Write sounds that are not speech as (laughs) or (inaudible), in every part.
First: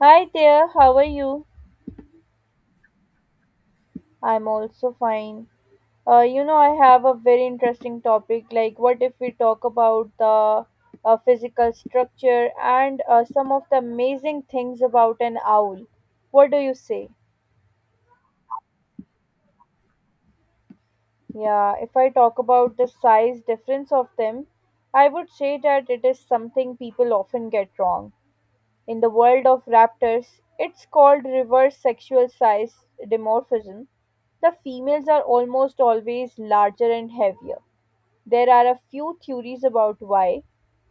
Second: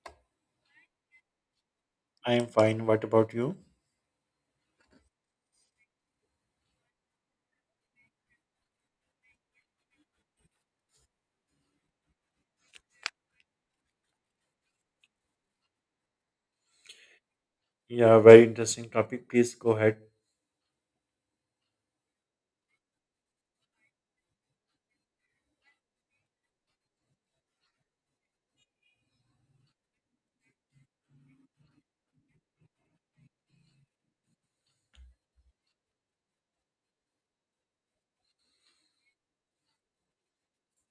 Hi there, how are you? I am fine. What about you? I'm also fine. I have a very interesting topic. Like, what if we talk about the physical structure and some of the amazing things about an owl? What do you say? Yeah, very interesting topic. Please go ahead. Yeah, if I talk about the size difference of them, I would say that it is something people often get wrong. In the world of raptors, it's called reverse sexual size dimorphism. The females are almost always larger and heavier. There are a few theories about why.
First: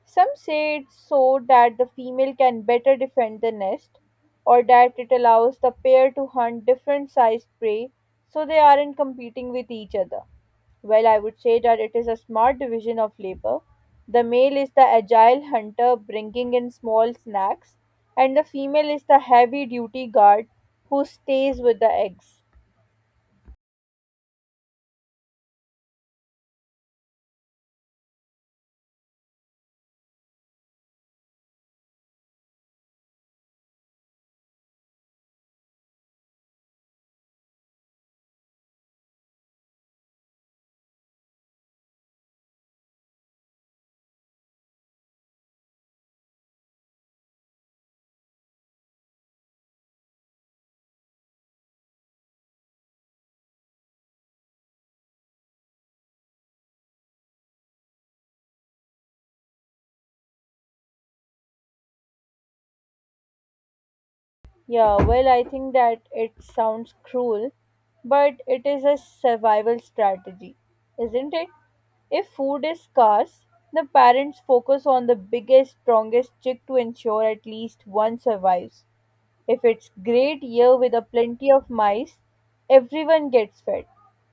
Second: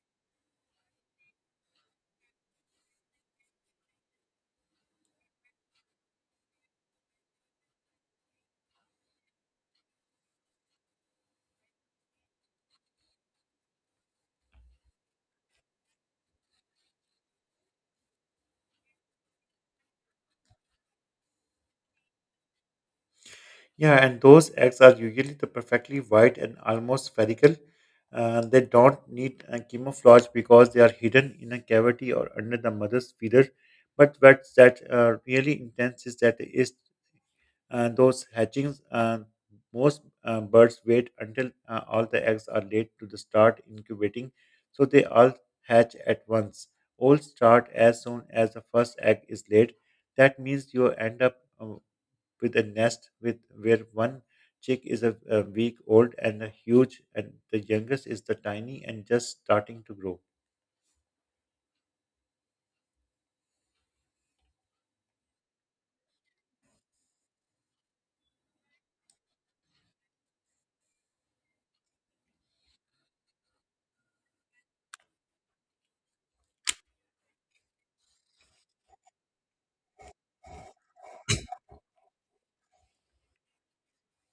Some say it's so that the female can better defend the nest, or that it allows the pair to hunt different sized prey so they aren't competing with each other. Well, I would say that it is a smart division of labor. The male is the agile hunter bringing in small snacks, and the female is the heavy duty guard who stays with the eggs. Yeah, and those eggs are usually the perfectly white and almost spherical. They don't need a camouflage because they are hidden in a cavity or under the mother's feeder. But what's that really intense is that is those hatchings, most birds wait until all the eggs are laid to the start incubating, so they all hatch at once. All start as soon as the first egg is laid. That means you end up with a nest with where one chick is a week old and a huge, and the youngest is the tiny and just starting to grow. Yeah, well, I think that it sounds cruel, but it is a survival strategy, isn't it? If food is scarce, the parents focus on the biggest, strongest chick to ensure at least one survives. If it's great year with a plenty of mice, everyone gets fed.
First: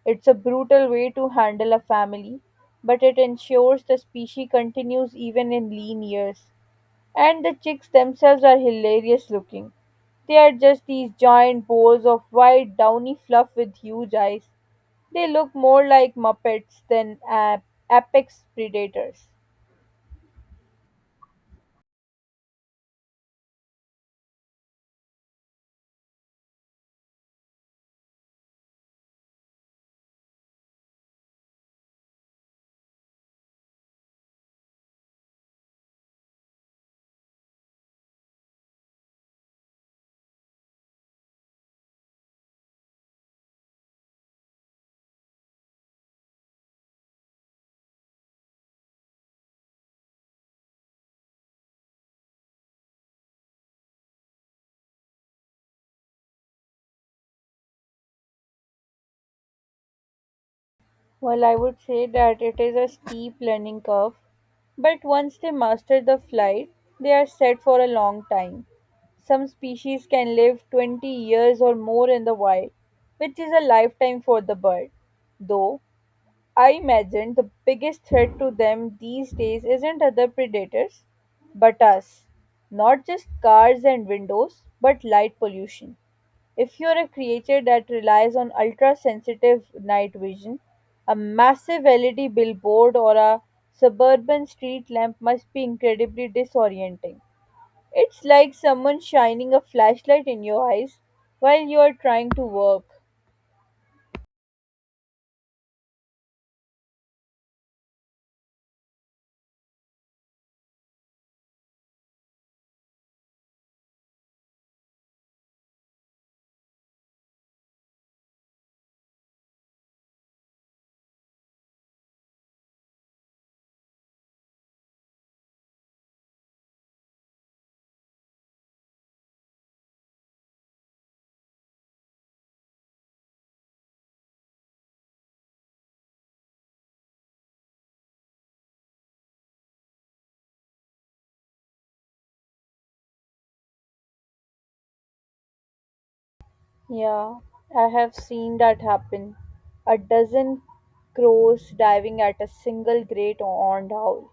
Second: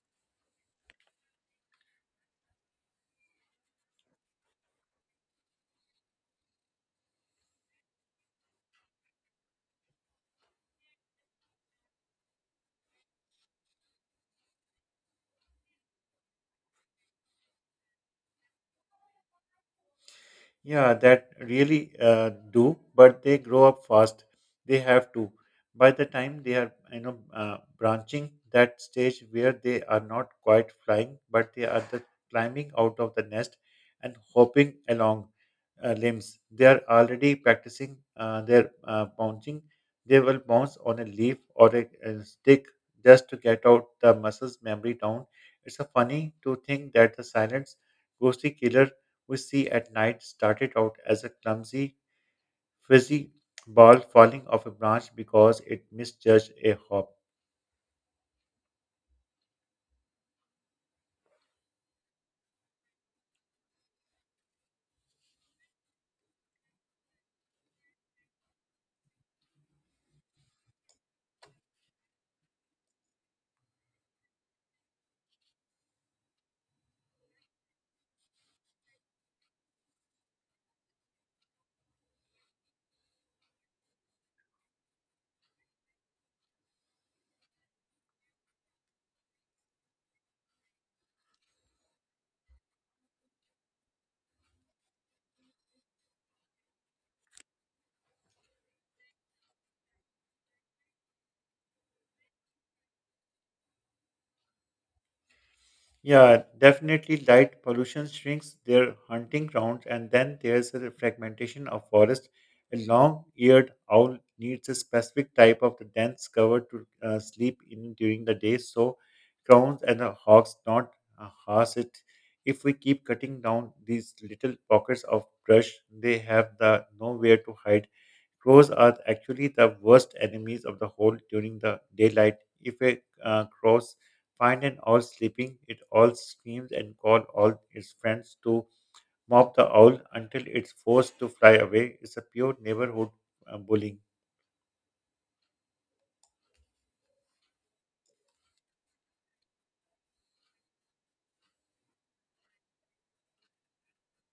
It's a brutal way to handle a family, but it ensures the species continues even in lean years. And the chicks themselves are hilarious looking. They are just these giant balls of white downy fluff with huge eyes. They look more like Muppets than apex predators. Yeah, that really do, but they grow up fast. They have to. By the time they are, you know, branching that stage where they are not quite flying, but they are the climbing out of the nest and hopping along limbs. They are already practicing their bouncing. They will bounce on a leaf or a stick just to get out the muscles memory down. It's a funny to think that the silence ghostly killer Usi at night started out as a clumsy, fizzy ball falling off a branch because it misjudged a hop. Well, I would say that it is a steep learning curve, but once they master the flight, they are set for a long time. Some species can live 20 years or more in the wild, which is a lifetime for the bird. Though I imagine the biggest threat to them these days isn't other predators, but us. Not just cars and windows, but light pollution. If you're a creature that relies on ultra sensitive night vision, a massive LED billboard or a suburban street lamp must be incredibly disorienting. It's like someone shining a flashlight in your eyes while you are trying to work. Yeah, definitely light pollution shrinks their hunting grounds, and then there's a fragmentation of forest. A long-eared owl needs a specific type of the dense cover to sleep in during the day, so crows and the hawks don't harm it. If we keep cutting down these little pockets of brush, they have the nowhere to hide. Crows are actually the worst enemies of the whole during the daylight. If a crows find an owl sleeping, it all screams and calls all its friends to mop the owl until it's forced to fly away. It's a pure neighborhood bullying. Yeah, I have seen that happen. A dozen crows diving at a single great horned owl.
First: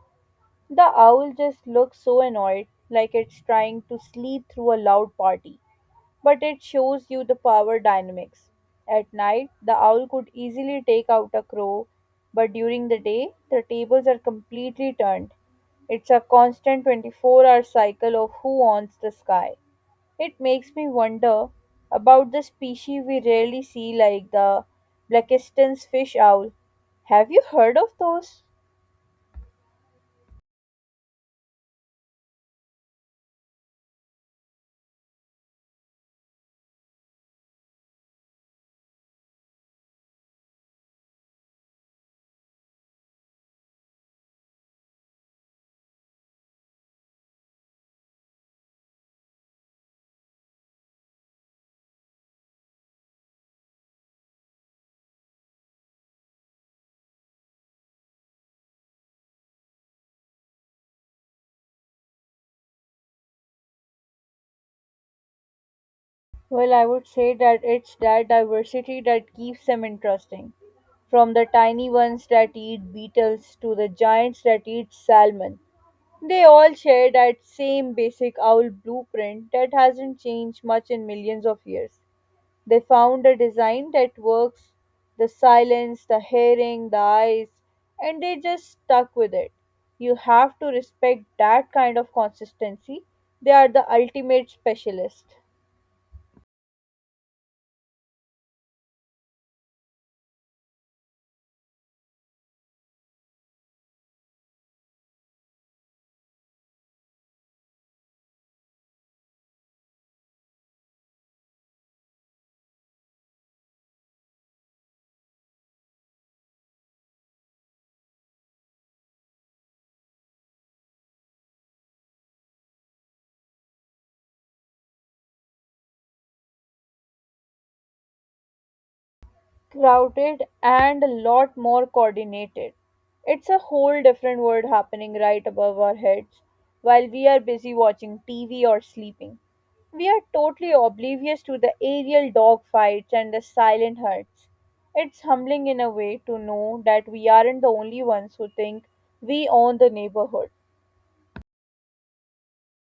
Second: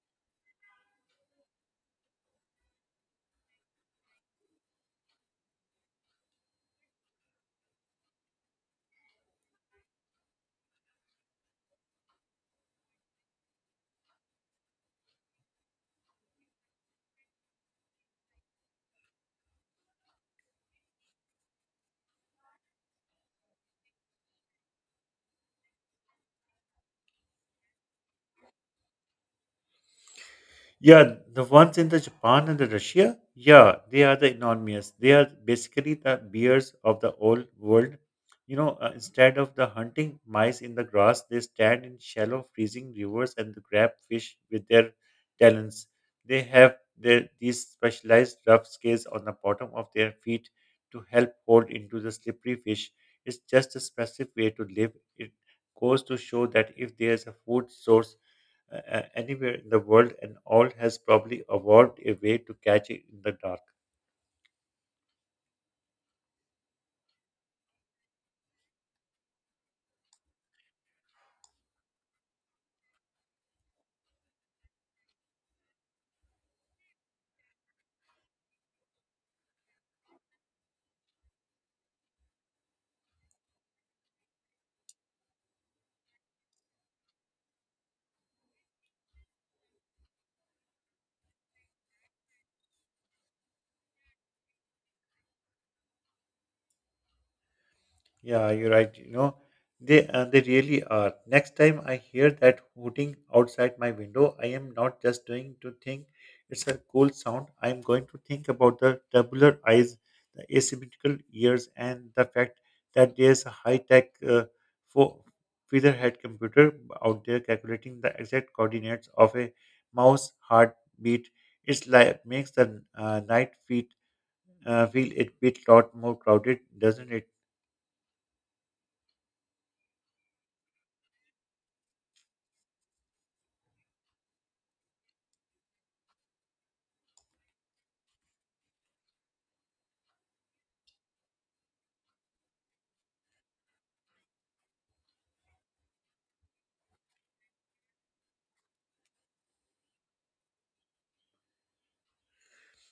The owl just looks so annoyed, like it's trying to sleep through a loud party. But it shows you the power dynamics. At night, the owl could easily take out a crow, but during the day, the tables are completely turned. It's a constant 24-hour hour cycle of who owns the sky. It makes me wonder about the species we rarely see, like the Blakiston's fish owl. Have you heard of those? Yeah, the ones in the Japan and the Russia, yeah, they are the enormous. They are basically the bears of the old world. You know, instead of the hunting mice in the grass, they stand in shallow, freezing rivers and grab fish with their talons. They have their, these specialized rough scales on the bottom of their feet to help hold into the slippery fish. It's just a specific way to live. It goes to show that if there is a food source anywhere in the world, and all has probably evolved a way to catch it in the dark. Well, I would say that it's that diversity that keeps them interesting. From the tiny ones that eat beetles to the giants that eat salmon, they all share that same basic owl blueprint that hasn't changed much in millions of years. They found a design that works the silence, the hearing, the eyes, and they just stuck with it. You have to respect that kind of consistency. They are the ultimate specialist. Yeah, you're right. You know, they really are. Next time I hear that hooting outside my window, I am not just doing to think it's a cool sound. I'm going to think about the tubular eyes, the asymmetrical ears, and the fact that there's a high-tech fo- featherhead computer out there calculating the exact coordinates of a mouse heartbeat. It's like makes the night feet feel a bit lot more crowded, doesn't it? Crowded and a lot more coordinated. It's a whole different world happening right above our heads while we are busy watching TV or sleeping. We are totally oblivious to the aerial dogfights and the silent hunts. It's humbling in a way to know that we aren't the only ones who think we own the neighborhood.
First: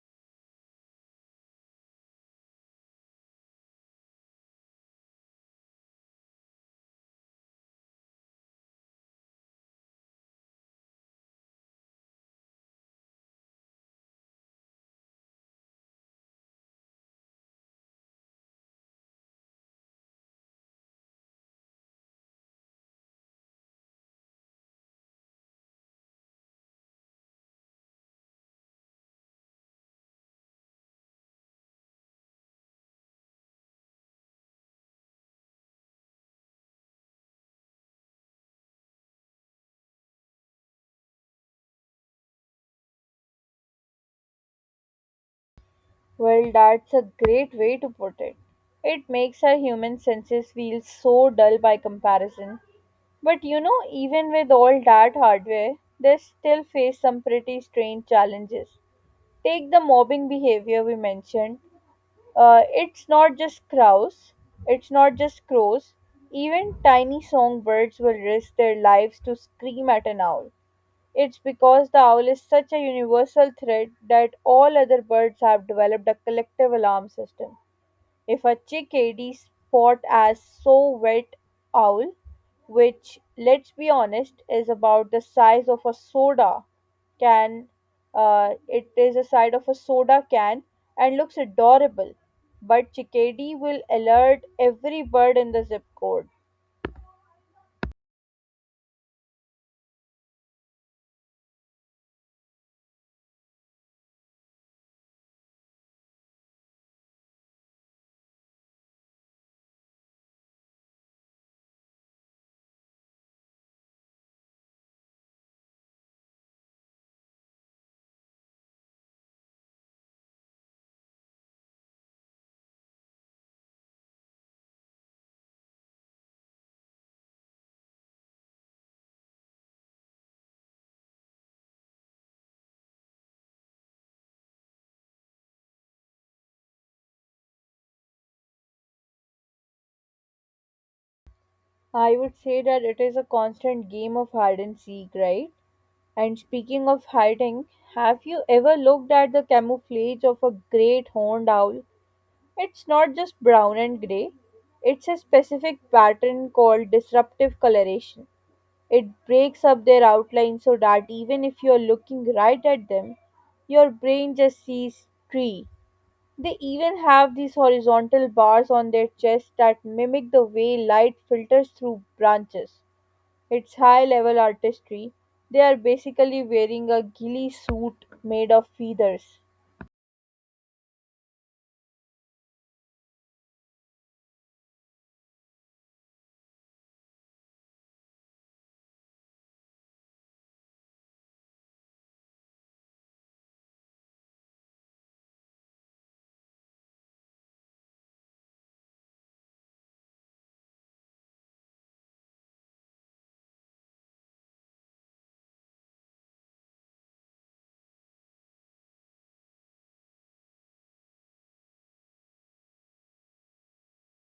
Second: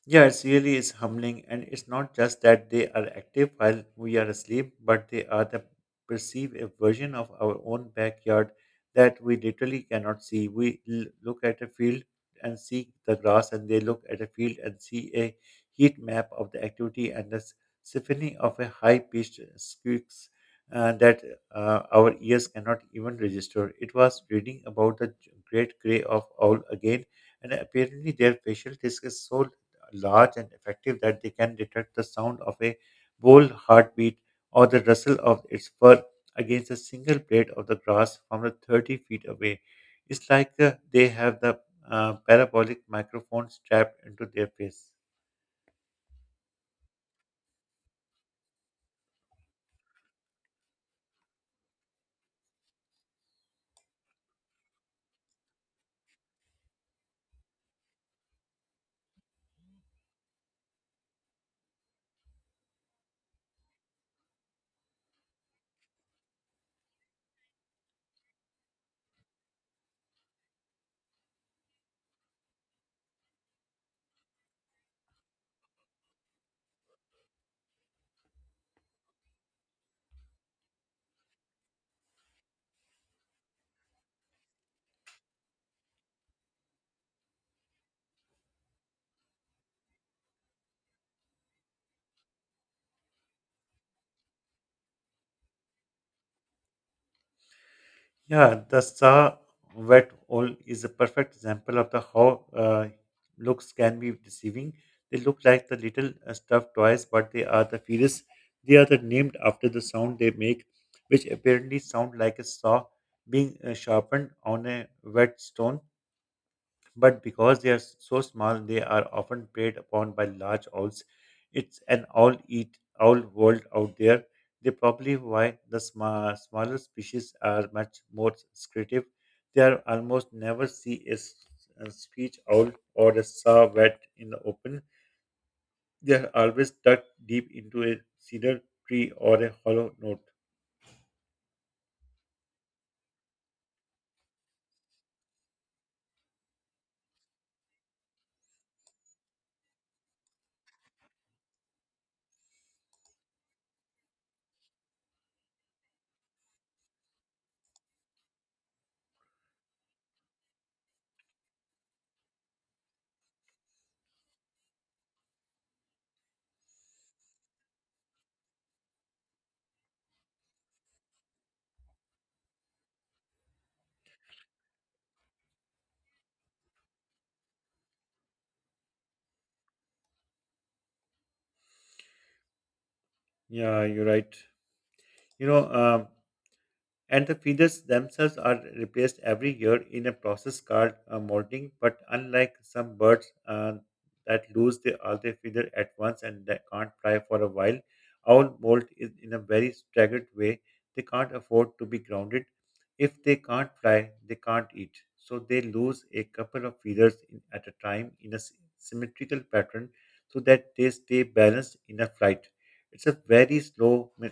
Yeah, it's really is humbling, and it's not just that they are active while we are asleep, but they are the perceive a version of our own backyard that we literally cannot see. We look at a field and see the grass, and they look at a field and see a heat map of the activity and the symphony of a high-pitched squeaks that our ears cannot even register. It was reading about the Great Grey of Owl again and apparently their facial disc is so large and effective that they can detect the sound of a bull heartbeat or the rustle of its fur against a single blade of the grass from the 30 feet away. It's like they have the parabolic microphone strapped into their face. Well, that's a great way to put it. It makes our human senses feel so dull by comparison. But you know, even with all that hardware, they still face some pretty strange challenges. Take the mobbing behavior we mentioned. Uh, it's not just crows, it's not just crows. Even tiny songbirds will risk their lives to scream at an owl. It's because the owl is such a universal threat that all other birds have developed a collective alarm system. If a chickadee spot as so wet owl, which let's be honest is about the size of a soda can, it is the size of a soda can and looks adorable, but chickadee will alert every bird in the zip code. Yeah, the saw wet owl is a perfect example of the how looks can be deceiving. They look like the little stuffed toys, but they are the fetus. They are the named after the sound they make, which apparently sound like a saw being sharpened on a wet stone but because they are so small, they are often preyed upon by large owls. It's an all eat owl world out there. They probably why the smaller species are much more secretive. They are almost never see a speech owl or a saw wet in the open. They are always tucked deep into a cedar tree or a hollow note. I would say that it is a constant game of hide and seek, right? And speaking of hiding, have you ever looked at the camouflage of a great horned owl? It's not just brown and grey, it's a specific pattern called disruptive coloration. It breaks up their outline so that even if you're looking right at them, your brain just sees tree. They even have these horizontal bars on their chest that mimic the way light filters through branches. It's high level artistry. They are basically wearing a ghillie suit made of feathers. Yeah, you're right. You know, and the feathers themselves are replaced every year in a process called molting. But unlike some birds that lose the, all their feathers at once and they can't fly for a while, owl molt is in a very staggered way. They can't afford to be grounded. If they can't fly, they can't eat. So they lose a couple of feathers in, at a time in a symmetrical pattern so that they stay balanced in a flight. It's a very slow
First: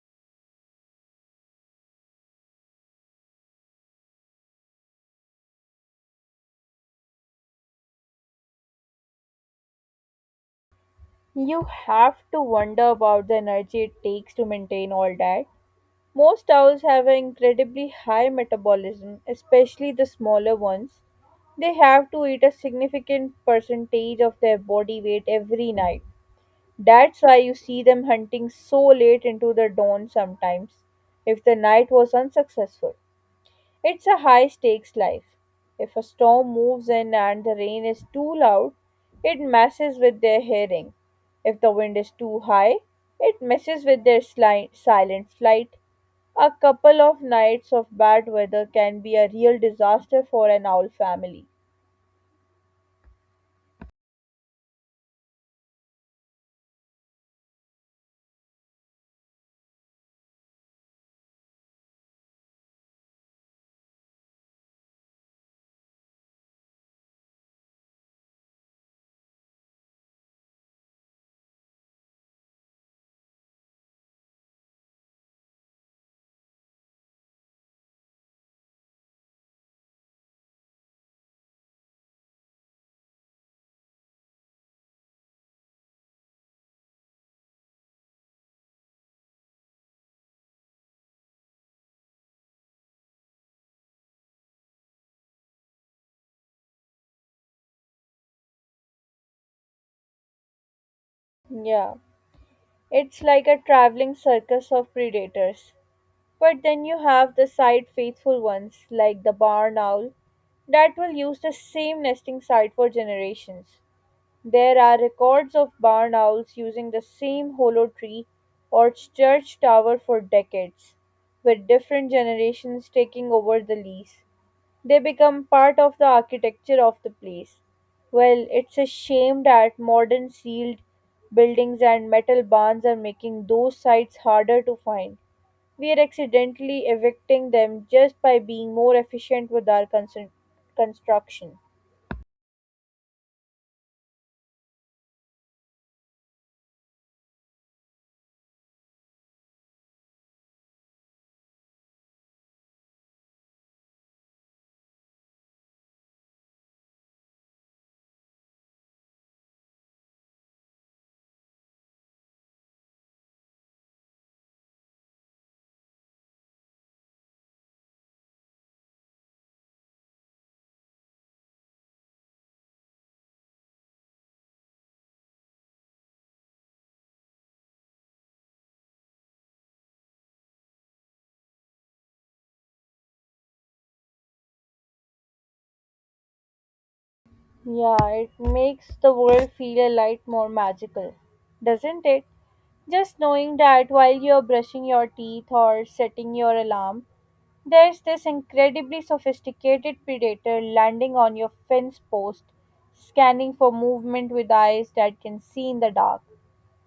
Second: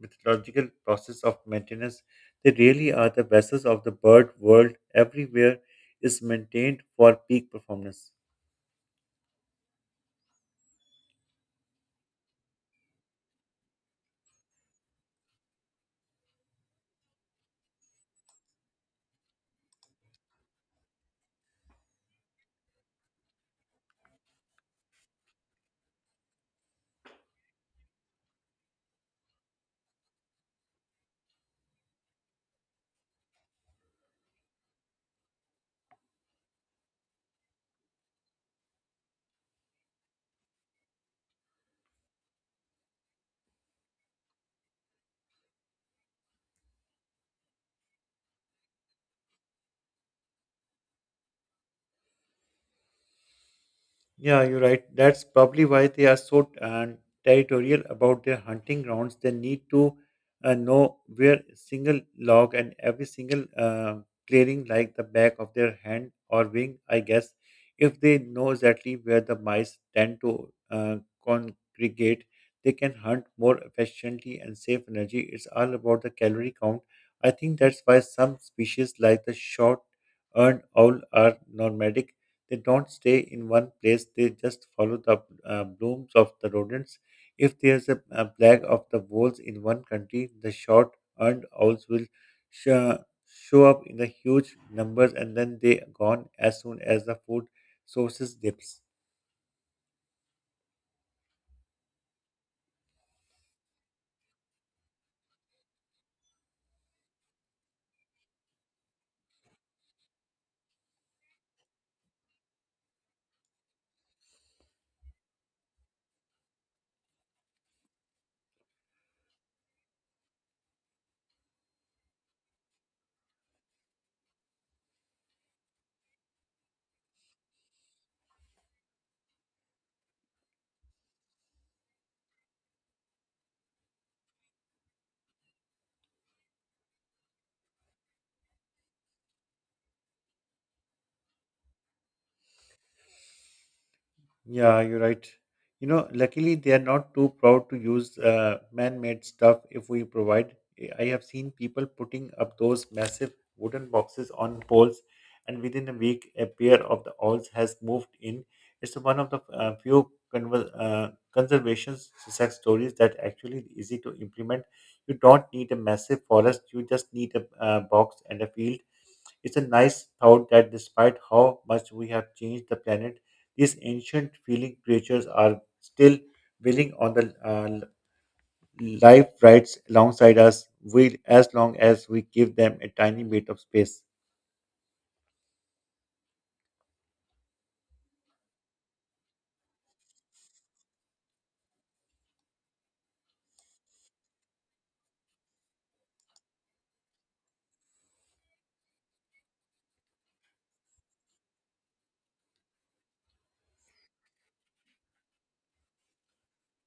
methodological process of maintenance they really are the vessels of the bird world everywhere is maintained for peak performance. You have to wonder about the energy it takes to maintain all that. Most owls have an incredibly high metabolism, especially the smaller ones. They have to eat a significant percentage of their body weight every night. That's why you see them hunting so late into the dawn sometimes, if the night was unsuccessful. It's a high stakes life. If a storm moves in and the rain is too loud, it messes with their hearing. If the wind is too high, it messes with their silent flight. A couple of nights of bad weather can be a real disaster for an owl family. Yeah, you're right. That's probably why they are so territorial about their hunting grounds. They need to know where a single log and every single clearing, like the back of their hand or wing, I guess. If they know exactly where the mice tend to congregate, they can hunt more efficiently and save energy. It's all about the calorie count. I think that's why some species, like the short earned owl, are nomadic. They don't stay in one place, they just follow the blooms of the rodents. If there's a plague of the voles in one country, the short earned owls will sh- show up in the huge numbers and then they are gone as soon as the food sources dips. Yeah, it's like a traveling circus of predators. But then you have the side faithful ones, like the barn owl, that will use the same nesting site for generations. There are records of barn owls using the same hollow tree or church tower for decades, with different generations taking over the lease. They become part of the architecture of the place. Well, it's a shame that modern sealed buildings and metal barns are making those sites harder to find. We are accidentally evicting them just by being more efficient with our construction. Yeah, you're right. You know, luckily they are not too proud to use man-made stuff if we provide. I have seen people putting up those massive wooden boxes on poles, and within a week, a pair of the owls has moved in. It's one of the few conservation success stories that actually easy to implement. You don't need a massive forest; you just need a box and a field. It's a nice thought that despite how much we have changed the planet these ancient feeling creatures are still willing on the life rights alongside us, we, as long as we give them a tiny bit of space. Yeah, it makes the world feel a light more magical, doesn't it? Just knowing that while you're brushing your teeth or setting your alarm, there's this incredibly sophisticated predator landing on your fence post, scanning for movement with eyes that can see in the dark.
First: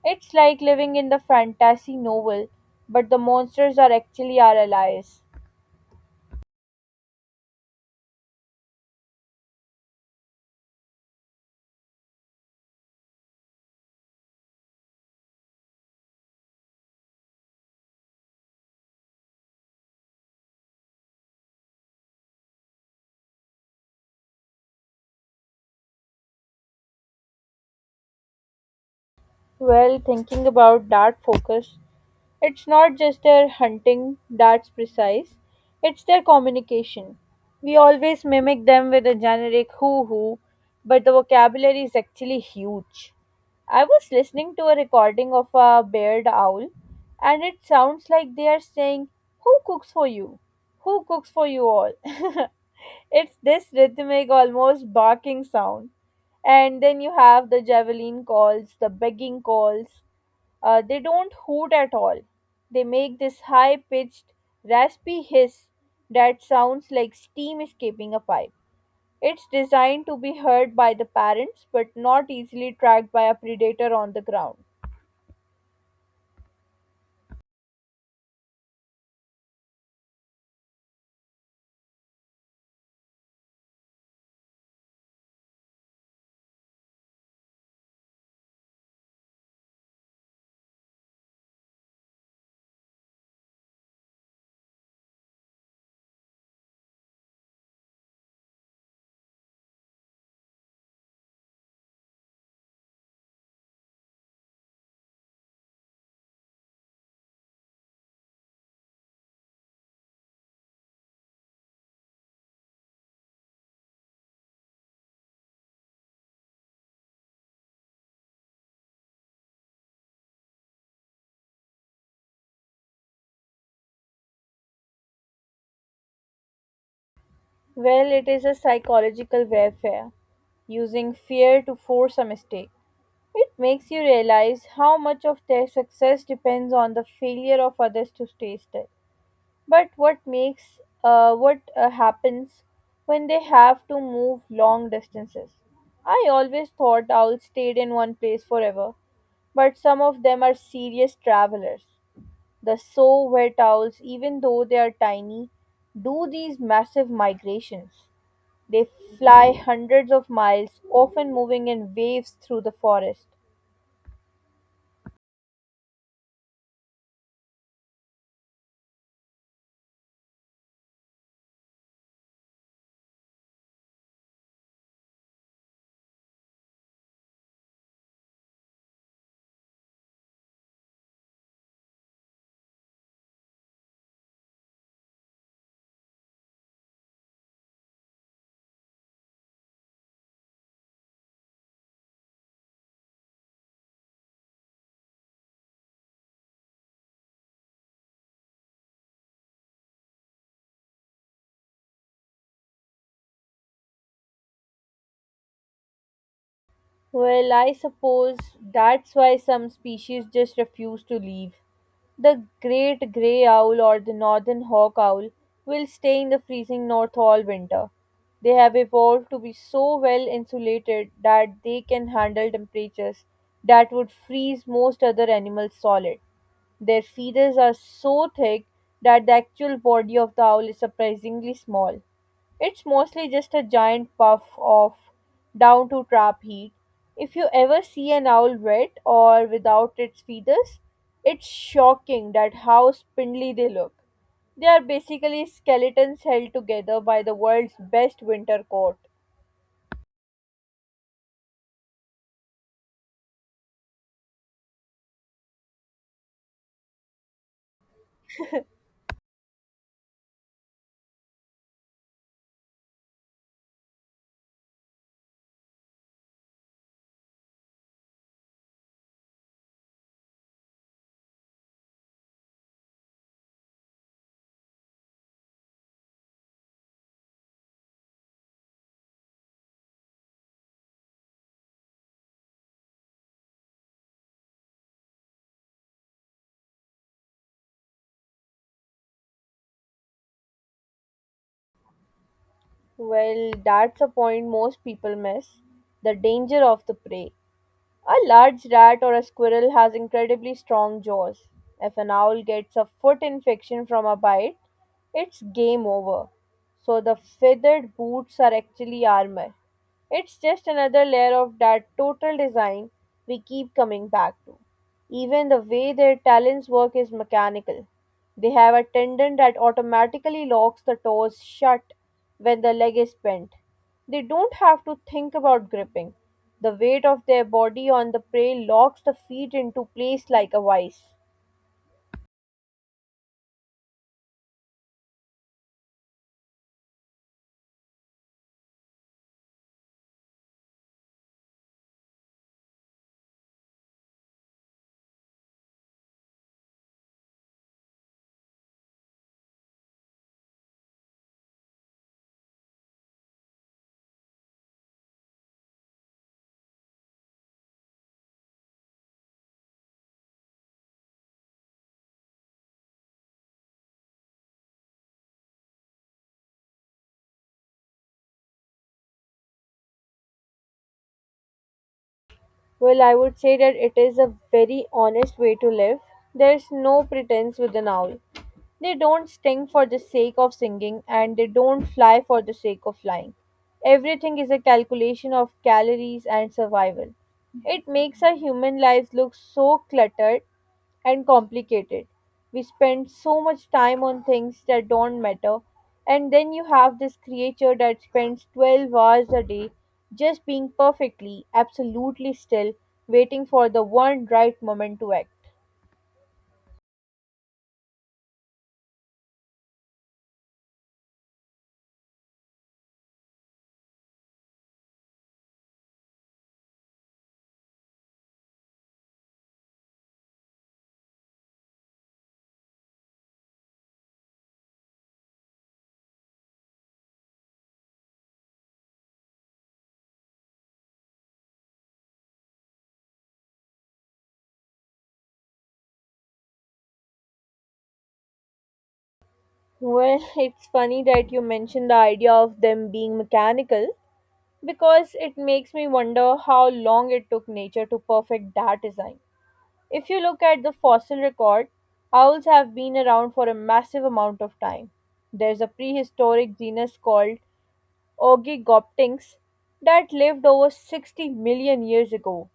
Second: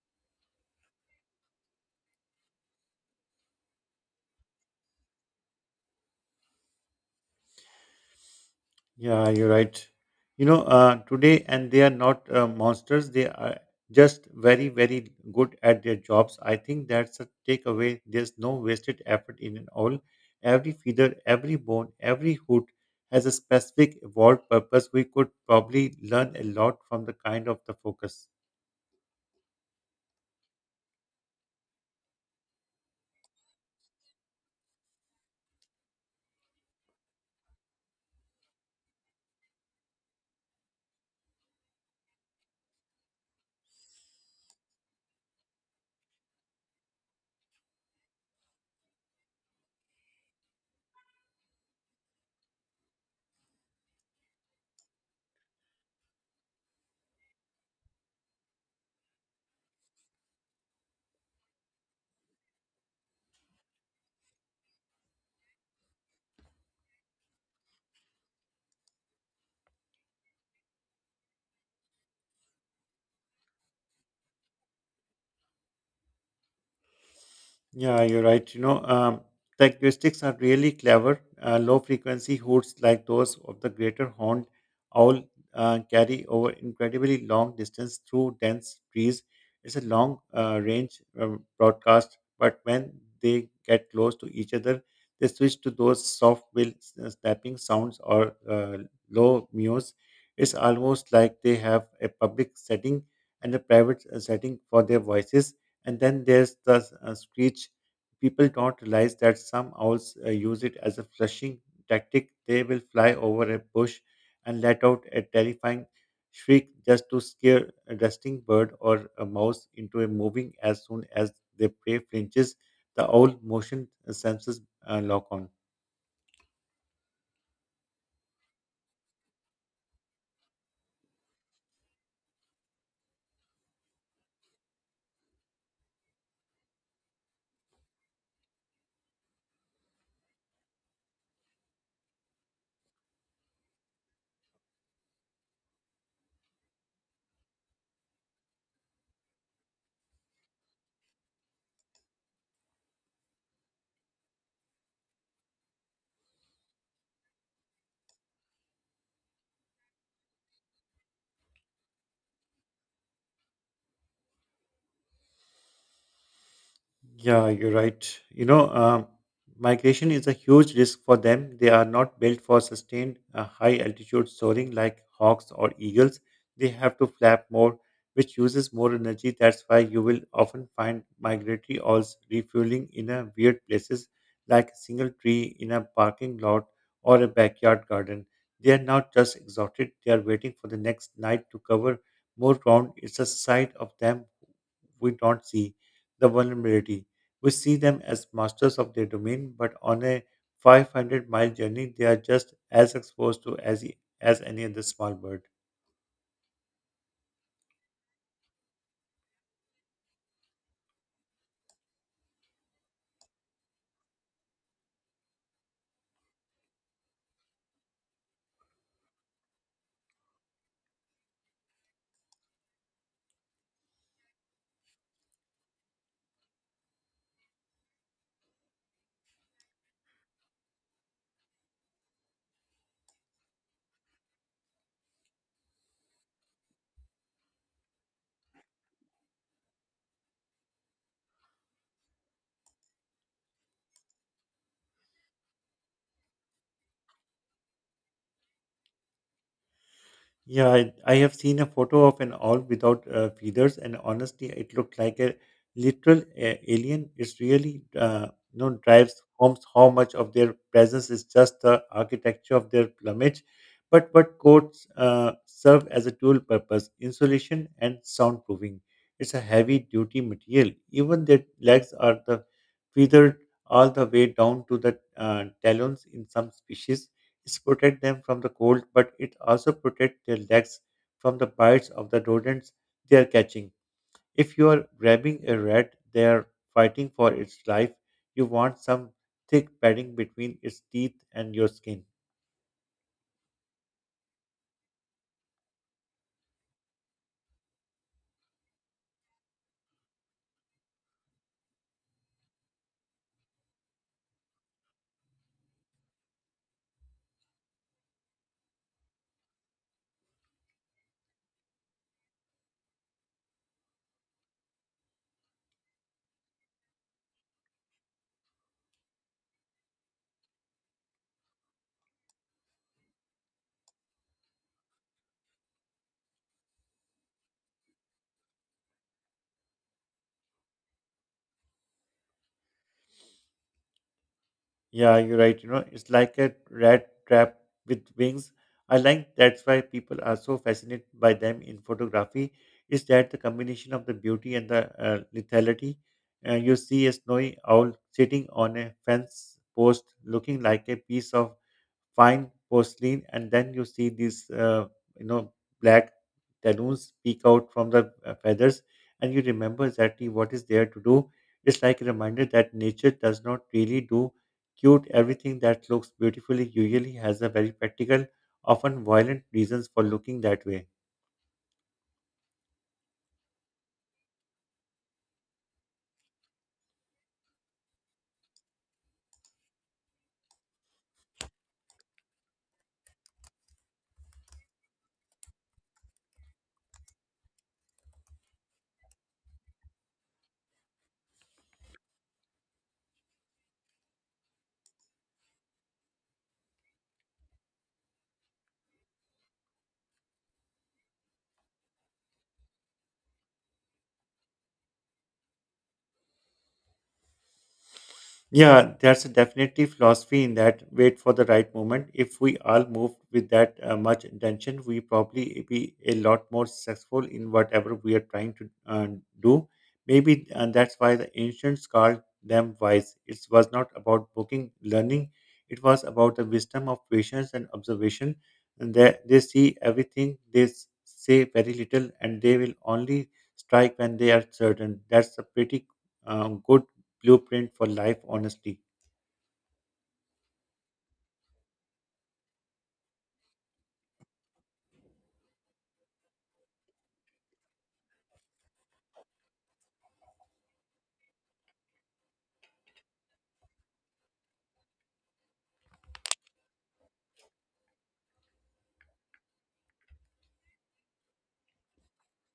It's like living in the fantasy novel, but the monsters are actually our allies. Yeah, you're right. You know, today, and they are not monsters, they are just very, very good at their jobs. I think that's a takeaway. There's no wasted effort in it all. Every feather, every bone, every hoot has a specific evolved purpose. We could probably learn a lot from the kind of the focus. Well, thinking about that focus, it's not just their hunting that's precise, it's their communication. We always mimic them with a generic hoo hoo, but the vocabulary is actually huge. I was listening to a recording of a bearded owl, and it sounds like they are saying, "Who cooks for you? Who cooks for you all?" (laughs) It's this rhythmic, almost barking sound. And then you have the javelin calls, the begging calls. They don't hoot at all. They make this high pitched, raspy hiss that sounds like steam escaping a pipe. It's designed to be heard by the parents but not easily tracked by a predator on the ground. Yeah, you're right. You know, the acoustics are really clever. Low frequency hoots like those of the greater horned owl carry over incredibly long distance through dense trees. It's a long range broadcast, but when they get close to each other, they switch to those soft bill snapping sounds or low mews. It's almost like they have a public setting and a private setting for their voices and then there's the screech. People don't realize that some owls use it as a flushing tactic. They will fly over a bush and let out a terrifying shriek just to scare a resting bird or a mouse into a moving as soon as their prey flinches. The owl motion senses lock on. Well, it is a psychological warfare, using fear to force a mistake. It makes you realize how much of their success depends on the failure of others to stay still. But what makes what happens when they have to move long distances? I always thought owls stayed in one place forever, but some of them are serious travelers. The so wet owls, even though they are tiny, do these massive migrations. They fly hundreds of miles, often moving in waves through the forest. Yeah, you're right. You know, migration is a huge risk for them. They are not built for sustained high altitude soaring like hawks or eagles. They have to flap more, which uses more energy. That's why you will often find migratory owls refueling in a weird places like a single tree in a parking lot or a backyard garden. They are not just exhausted, they are waiting for the next night to cover more ground. It's a side of them we don't see the vulnerability. We see them as masters of their domain, but on a 500-mile journey, they are just as exposed to as, e, as any other small bird. Well, I suppose that's why some species just refuse to leave. The great grey owl or the northern hawk owl will stay in the freezing north all winter. They have evolved to be so well insulated that they can handle temperatures that would freeze most other animals solid. Their feathers are so thick that the actual body of the owl is surprisingly small. It's mostly just a giant puff of down to trap heat. If you ever see an owl wet or without its feathers, it's shocking that how spindly they look. They are basically skeletons held together by the world's best winter coat. Yeah, I have seen a photo of an owl without feathers, and honestly, it looked like a literal alien. It's really, you know, drives home how much of their presence is just the architecture of their plumage, but what coats serve as a dual purpose: insulation and soundproofing. It's a heavy-duty material. Even their legs are the feathered all the way down to the talons in some species. It's protect them from the cold, but it also protect their legs from the bites of the rodents they are catching. If you are grabbing a rat, they are fighting for its life. You want some thick padding between its teeth and your skin. Well, that's a point most people miss the danger of the prey. A large rat or a squirrel has incredibly strong jaws. If an owl gets a foot infection from a bite, it's game over. So the feathered boots are actually armor. It's just another layer of that total design we keep coming back to. Even the way their talons work is mechanical. They have a tendon that automatically locks the toes shut when the leg is bent. They don't have to think about gripping. The weight of their body on the prey locks the feet into place like a vice. Yeah, you're right. It's like a rat trap with wings. I like that's why people are so fascinated by them in photography. Is that the combination of the beauty and the lethality? You see a snowy owl sitting on a fence post, looking like a piece of fine porcelain, and then you see these, you know, black talons peek out from the feathers, and you remember exactly what is there to do. It's like a reminder that nature does not really do cute, everything that looks beautifully usually has a very practical, often violent reasons for looking that way. Well, I would say that it is a very honest way to live. There's no pretense with an owl. They don't sting for the sake of singing and they don't fly for the sake of flying. Everything is a calculation of calories and survival. It makes our human lives look so cluttered and complicated. We spend so much time on things that don't matter, and then you have this creature that spends 12 hours a day just being perfectly, absolutely still, waiting for the one right moment to act. Yeah, there's a definitely philosophy in that, wait for the right moment. If we all moved with that much intention, we probably be a lot more successful in whatever we are trying to do. Maybe, and that's why the ancients called them wise. It was not about booking learning; it was about the wisdom of patience and observation. And they see everything, say very little, and they will only strike when they are certain. That's a pretty good blueprint for life, honestly. Well, (laughs) it's funny that you mentioned the idea of them being mechanical because it makes me wonder how long it took nature to perfect that design. If you look at the fossil record, owls have been around for a massive amount of time. There's a prehistoric genus called Oogygopteryx that lived over 60 million years ago,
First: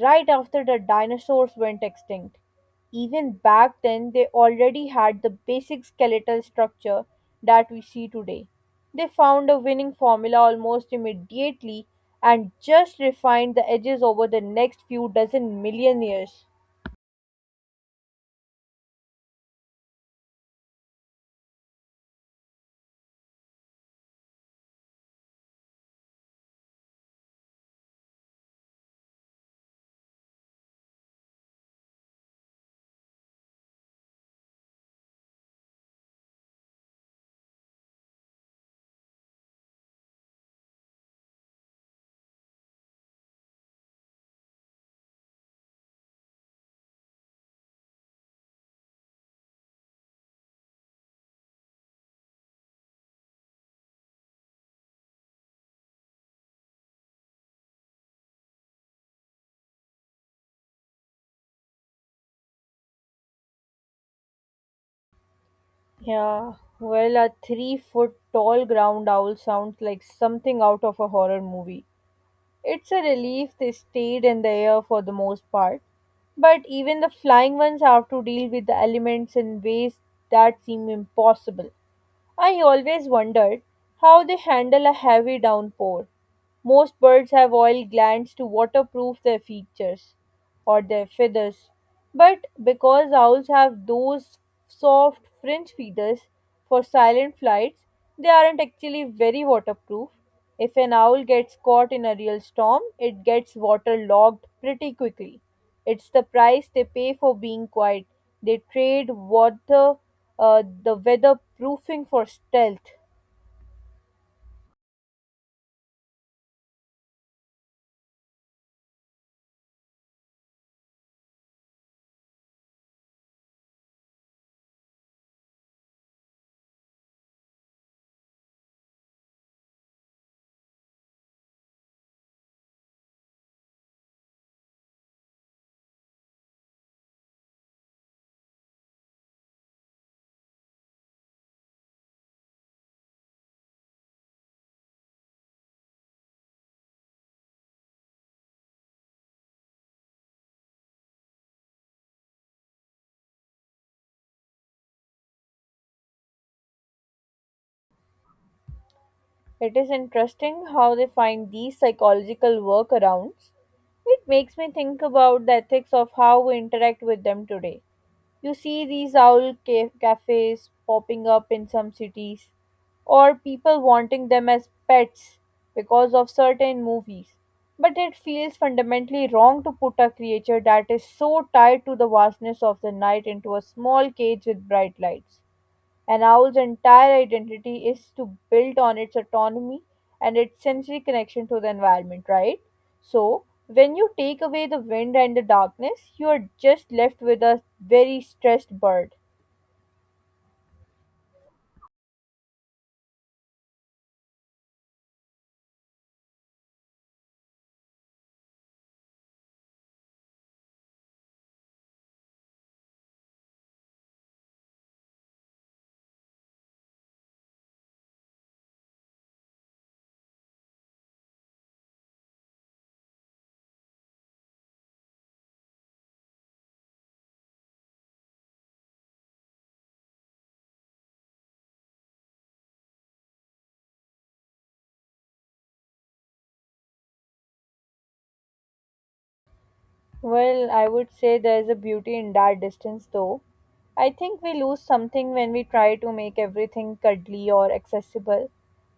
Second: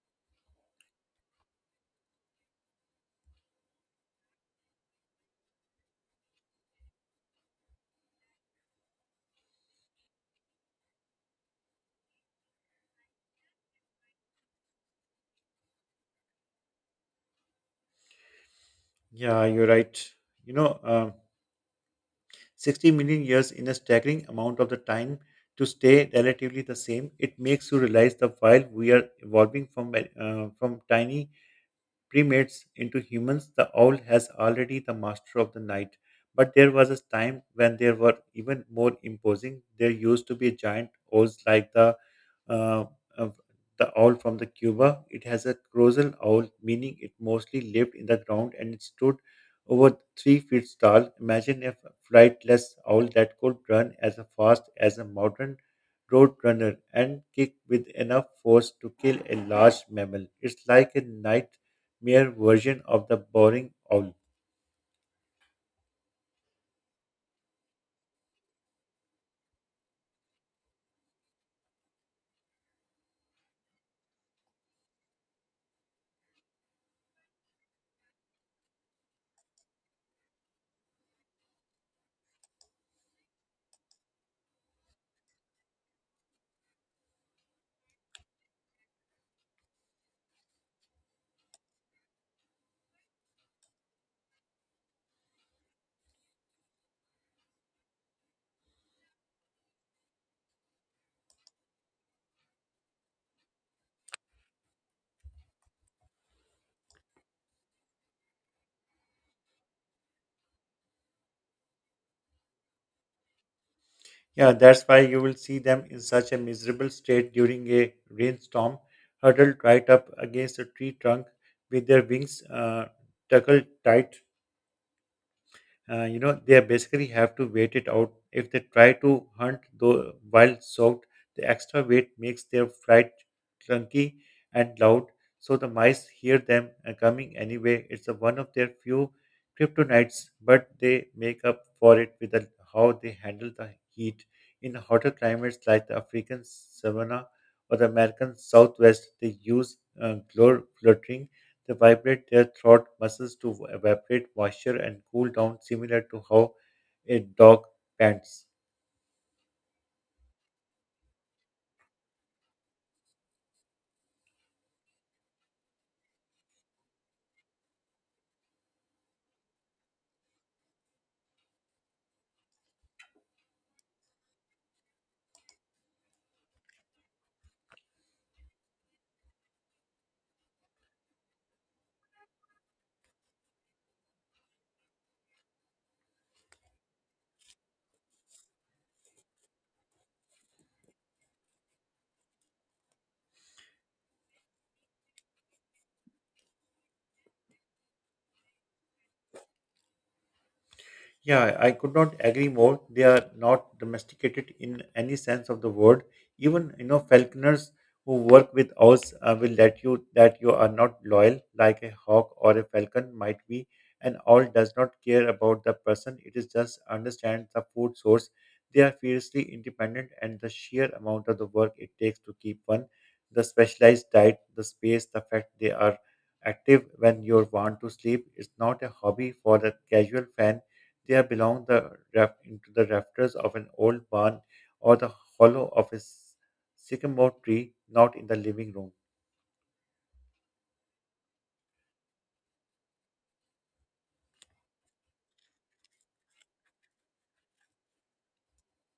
right after the dinosaurs went extinct. Even back then, they already had the basic skeletal structure that we see today. They found a winning formula almost immediately and just refined the edges over the next few dozen million years. Yeah, you're right. You know, uh, 60 million years in a staggering amount of the time to stay relatively the same, it makes you realize the while we are evolving from, from tiny primates into humans, the owl has already the master of the night. But there was a time when they were even more imposing. There used to be giant owls like uh, uh, the owl from the Cuba. It has a colossal owl, meaning it mostly lived in the ground and it stood over 3 feet tall. Imagine a flightless owl that could run as fast as a modern road runner and kick with enough force to kill a large mammal. It's like a night mere version of the boring owl. Yeah, well, a 3 foot tall ground owl sounds like something out of a horror movie. It's a relief they stayed in the air for the most part. But even the flying ones have to deal with the elements in ways that seem impossible. I always wondered how they handle a heavy downpour. Most birds have oil glands to waterproof their features or their feathers. But because owls have those soft fringe feathers for silent flights, they aren't actually very waterproof. If an owl gets caught in a real storm, it gets waterlogged pretty quickly. It's the price they pay for being quiet. They trade water, the weather proofing for stealth. Yeah, that's why you will see them in such a miserable state during a rainstorm, huddled right up against a tree trunk with their wings tucked tight. You know, they basically have to wait it out. If they try to hunt though while soaked, the extra weight makes their fright clunky and loud, so the mice hear them coming anyway. It's one of their few kryptonites, but they make up for it with the, how they handle the heat in hotter climates like the african savanna or the american southwest. They use fluttering, they vibrate their throat muscles to evaporate moisture and cool down, similar to how a dog pants. It is interesting how they find these psychological workarounds. It makes me think about the ethics of how we interact with them today. You see these cafes popping up in some cities, or people wanting them as pets because of certain movies. But it feels fundamentally wrong to put a creature that is so tied to the vastness of the night into a small cage with bright lights. An owl's entire identity is to build on its autonomy and its sensory connection to the environment, right? So, when you take away the wind and the darkness, you are just left with a very stressed bird. Yeah, I could not agree more. They are not domesticated in any sense of the word. Even you know falconers who work with owls will let you that you are not loyal, like a hawk or a falcon might be. An owl does not care about the person; it is just understands the food source. They are fiercely independent, and the sheer amount of the work it takes to keep one, the specialized diet, the space, the fact they are active when you want to sleep is not a hobby for the casual fan. There belong the raft into the rafters of an old barn, or the hollow of a sycamore tree, not in the living room. Well, I would say there is a beauty in that distance, though. I think we lose something when we try to make everything cuddly or accessible.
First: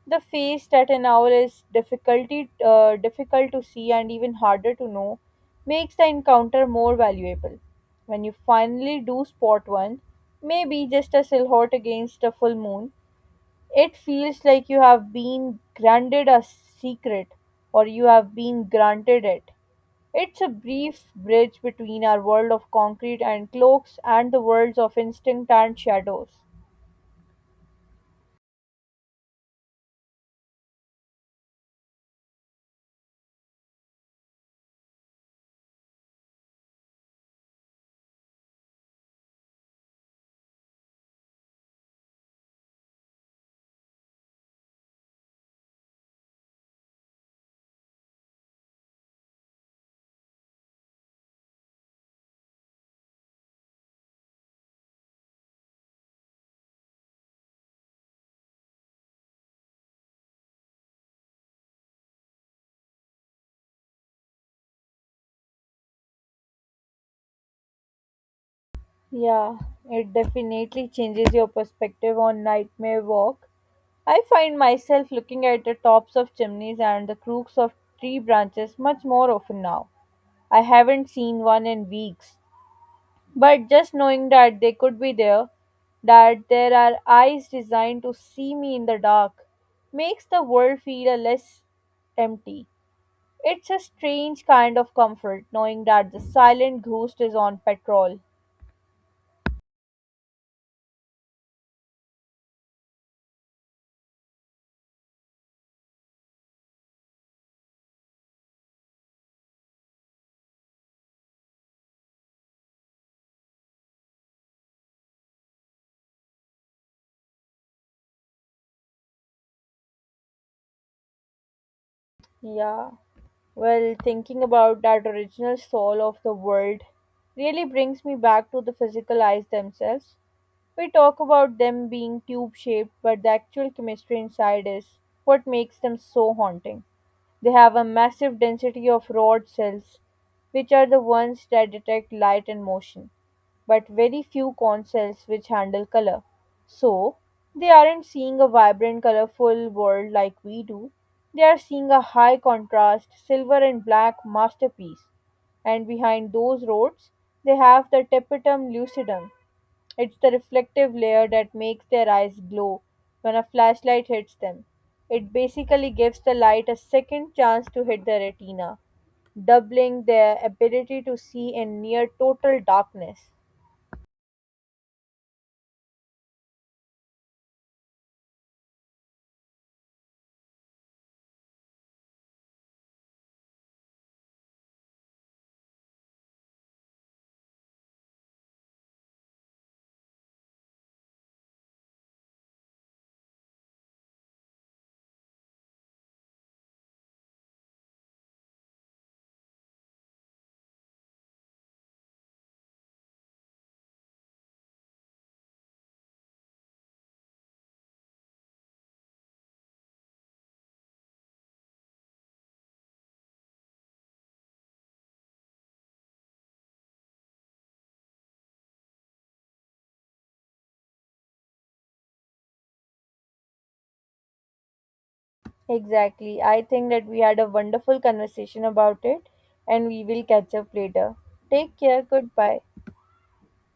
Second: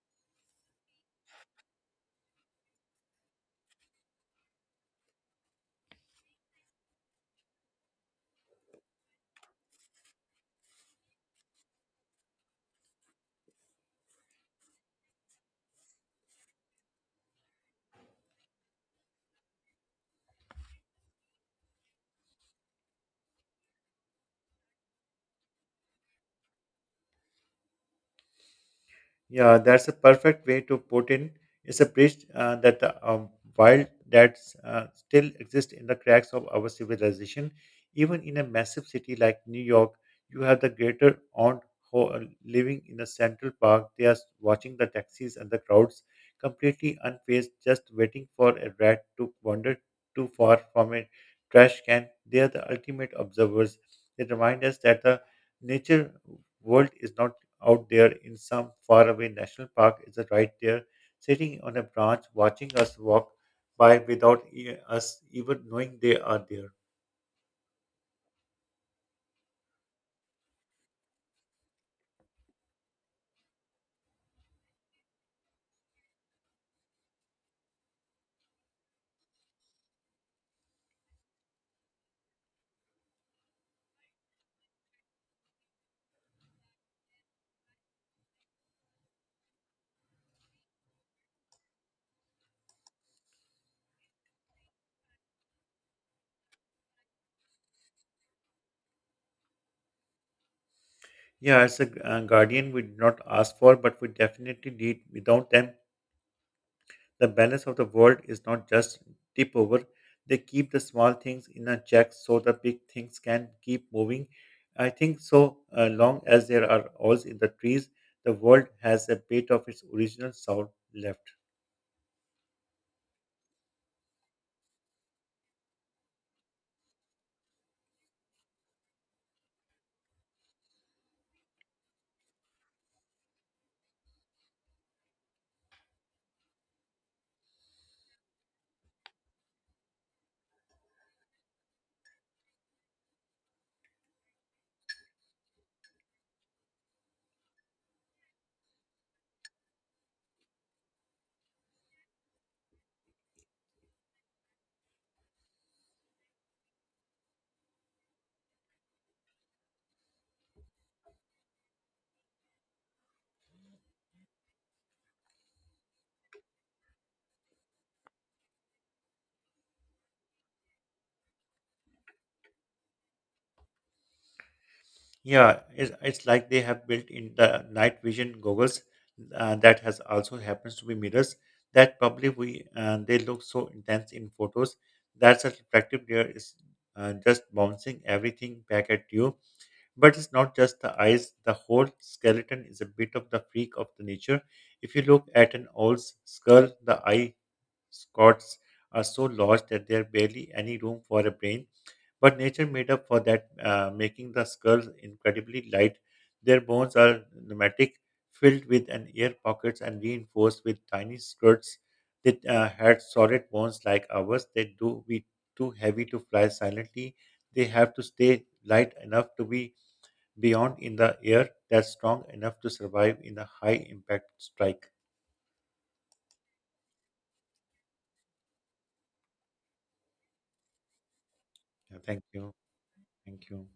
The face that an owl is difficult to see and even harder to know makes the encounter more valuable. When you finally do spot one, maybe just a silhouette against a full moon, it feels like you have been granted a secret or you have been granted it. It's a brief bridge between our world of concrete and cloaks and the worlds of instinct and shadows. Yeah, that's a perfect way to put in. It's a bridge that the wild that still exists in the cracks of our civilization. Even in a massive city like New York, you have the greater aunt who are living in a central park. They are watching the taxis and the crowds, completely unfazed, just waiting for a rat to wander too far from a trash can. They are the ultimate observers. They remind us that the nature world is not out there in some faraway national park, is right there, sitting on a branch, watching us walk by without us even knowing they are there. Yeah, it definitely changes your perspective on Nightmare Walk. I find myself looking at the tops of chimneys and the crooks of tree branches much more often now. I haven't seen one in weeks, but just knowing that they could be there, that there are eyes designed to see me in the dark, makes the world feel a less empty. It's a strange kind of comfort knowing that the silent ghost is on patrol. Yeah, as a guardian, we did not ask for, but we definitely need. Without them, the balance of the world is not just tip over. They keep the small things in a check so the big things can keep moving. I think so long as there are owls in the trees, the world has a bit of its original sound left. Yeah, well, thinking about that original soul of the world really brings me back to the physical eyes themselves. We talk about them being tube shaped, but the actual chemistry inside is what makes them so haunting. They have a massive density of rod cells, which are the ones that detect light and motion, but very few cone cells which handle color. So, they aren't seeing a vibrant, colorful world like we do. They are seeing a high contrast, silver and black masterpiece. And behind those roads, they have the tapetum lucidum, it's the reflective layer that makes their eyes glow when a flashlight hits them. It basically gives the light a second chance to hit the retina, doubling their ability to see in near total darkness. Yeah, it's like they have built in the night vision goggles that has also happens to be mirrors that probably we they look so intense in photos, that such reflective layer is just bouncing everything back at you. But it's not just the eyes; the whole skeleton is a bit of the freak of the nature. If you look at an old skull, the eye scores are so large that there are barely any room for a brain, but nature made up for that, making the skulls incredibly light. Their bones are pneumatic, filled with an air pockets and reinforced with tiny skirts that had solid bones like ours. They do be too heavy to fly silently. They have to stay light enough to be beyond in the air that's strong enough to survive in a high impact strike. Exactly. I think that we had a wonderful conversation about it and we will catch up later. Take Yeah, care. thank you. Goodbye. Thank you.